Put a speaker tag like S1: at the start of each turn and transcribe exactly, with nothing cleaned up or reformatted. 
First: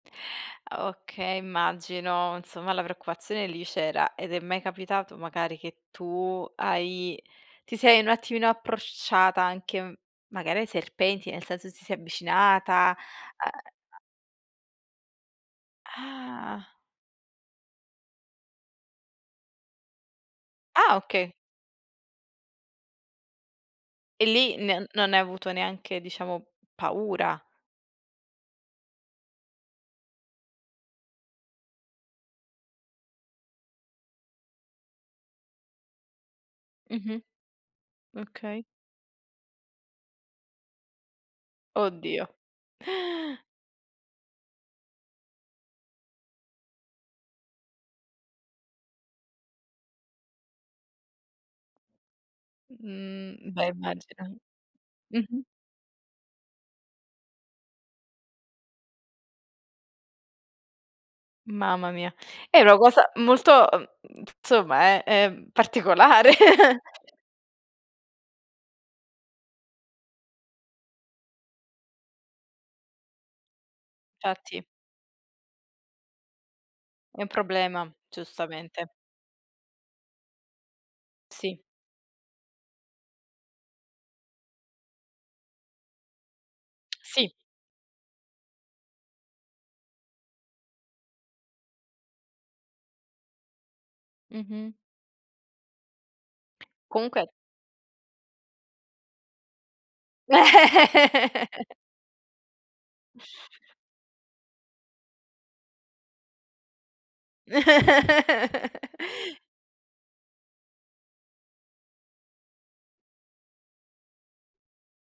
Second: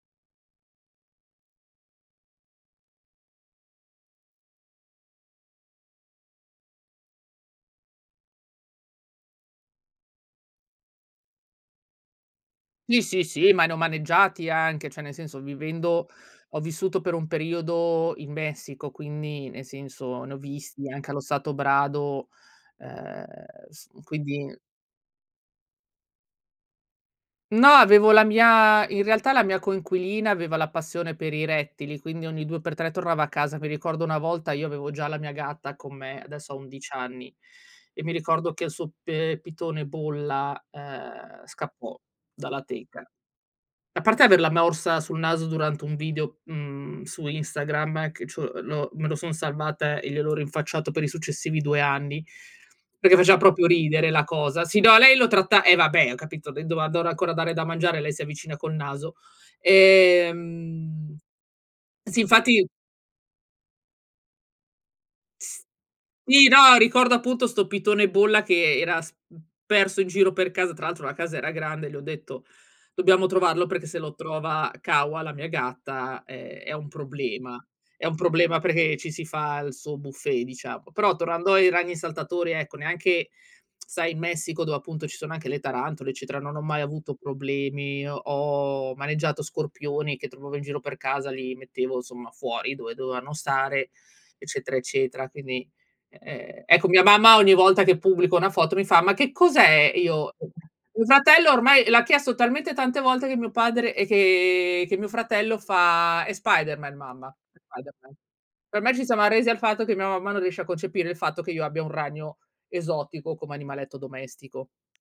S1: Ah, okay, immagino, insomma la preoccupazione lì c'era. Ed è mai capitato magari che tu hai ti sei un attimino approcciata anche magari ai serpenti, nel senso ti sei avvicinata,
S2: Sì, sì,
S1: uhm,
S2: sì, ma ne ho
S1: a
S2: maneggiati anche, cioè nel senso, vivendo ho
S1: Ah.
S2: vissuto per un periodo in Messico, quindi nel senso ne ho visti
S1: Ah,
S2: anche allo
S1: okay.
S2: stato brado, ehm, s
S1: E
S2: quindi
S1: lì n non hai avuto neanche, diciamo, paura.
S2: No, avevo la mia in realtà la mia coinquilina aveva la passione per i rettili, quindi ogni due per tre tornava a casa. Mi ricordo una volta, io avevo già la mia gatta con me, adesso ha undic
S1: Mh-mh.
S2: anni, e mi ricordo
S1: Okay.
S2: che il suo p ehm, pitone bolla, uhm, scappò
S1: Oddio.
S2: dalla teca. A parte averla morsa sul naso durante un video, mhmm, su Instagram, che c'ho l'ho me lo son salvata e gliel'ho rinfacciato per i successivi due anni, perché faceva
S1: Mh,
S2: propio
S1: beh
S2: ridere la
S1: immagino.
S2: cosa. Sì, no, lei lo
S1: Mh-mh.
S2: tratta eh, vabbè, ho capito, lei dova dora ancora dare da mangiare, lei si avvicina col naso, ehm
S1: Mamma mia,
S2: sì,
S1: è
S2: infatti
S1: una cosa molto uhm, nzomma, è, ehm, particolare.
S2: Sì, no, ricordo appunto sto pitone bolla che era s mhmm, perso in giro per casa. Tra l'altro la casa era grande e le ho detto: “Dobbiamo trovarlo perché se lo
S1: Fatti.
S2: trova Kawa, la mia gatta, è è un
S1: È un
S2: problema",
S1: problema,
S2: è un problema
S1: giustamente.
S2: perché ci si fa il suo buffet, diciamo. Però tornando
S1: Sì.
S2: ai ragni saltatori, ecco, neanche sai, in Messico, dove appunto ci sono anche le tarantole, eccetera, non ho mai avuto
S1: Sì.
S2: problemi. Ho ho maneggiato scorpioni che trovavo in giro per casa, li mettevo, insomma, fuori dove dovevano stare,
S1: Mh-mh.
S2: eccetera, eccetera. Quindi, e ehm, ecco, mia
S1: conque
S2: mamma ogni volta che pubblico una foto mi fa: “Ma che cos'è?” Io [unintelligible] mio fratello ormai l'ha chiesto talmente tante volte che mio padre e che che mio fratello fa: “È Spiderman, mamma. È Spiderman.” Ormai ci siamo arresi al fatto che mia mamma non riesce a concepire il fatto che io abbia un ragno esotico come animaletto domestico.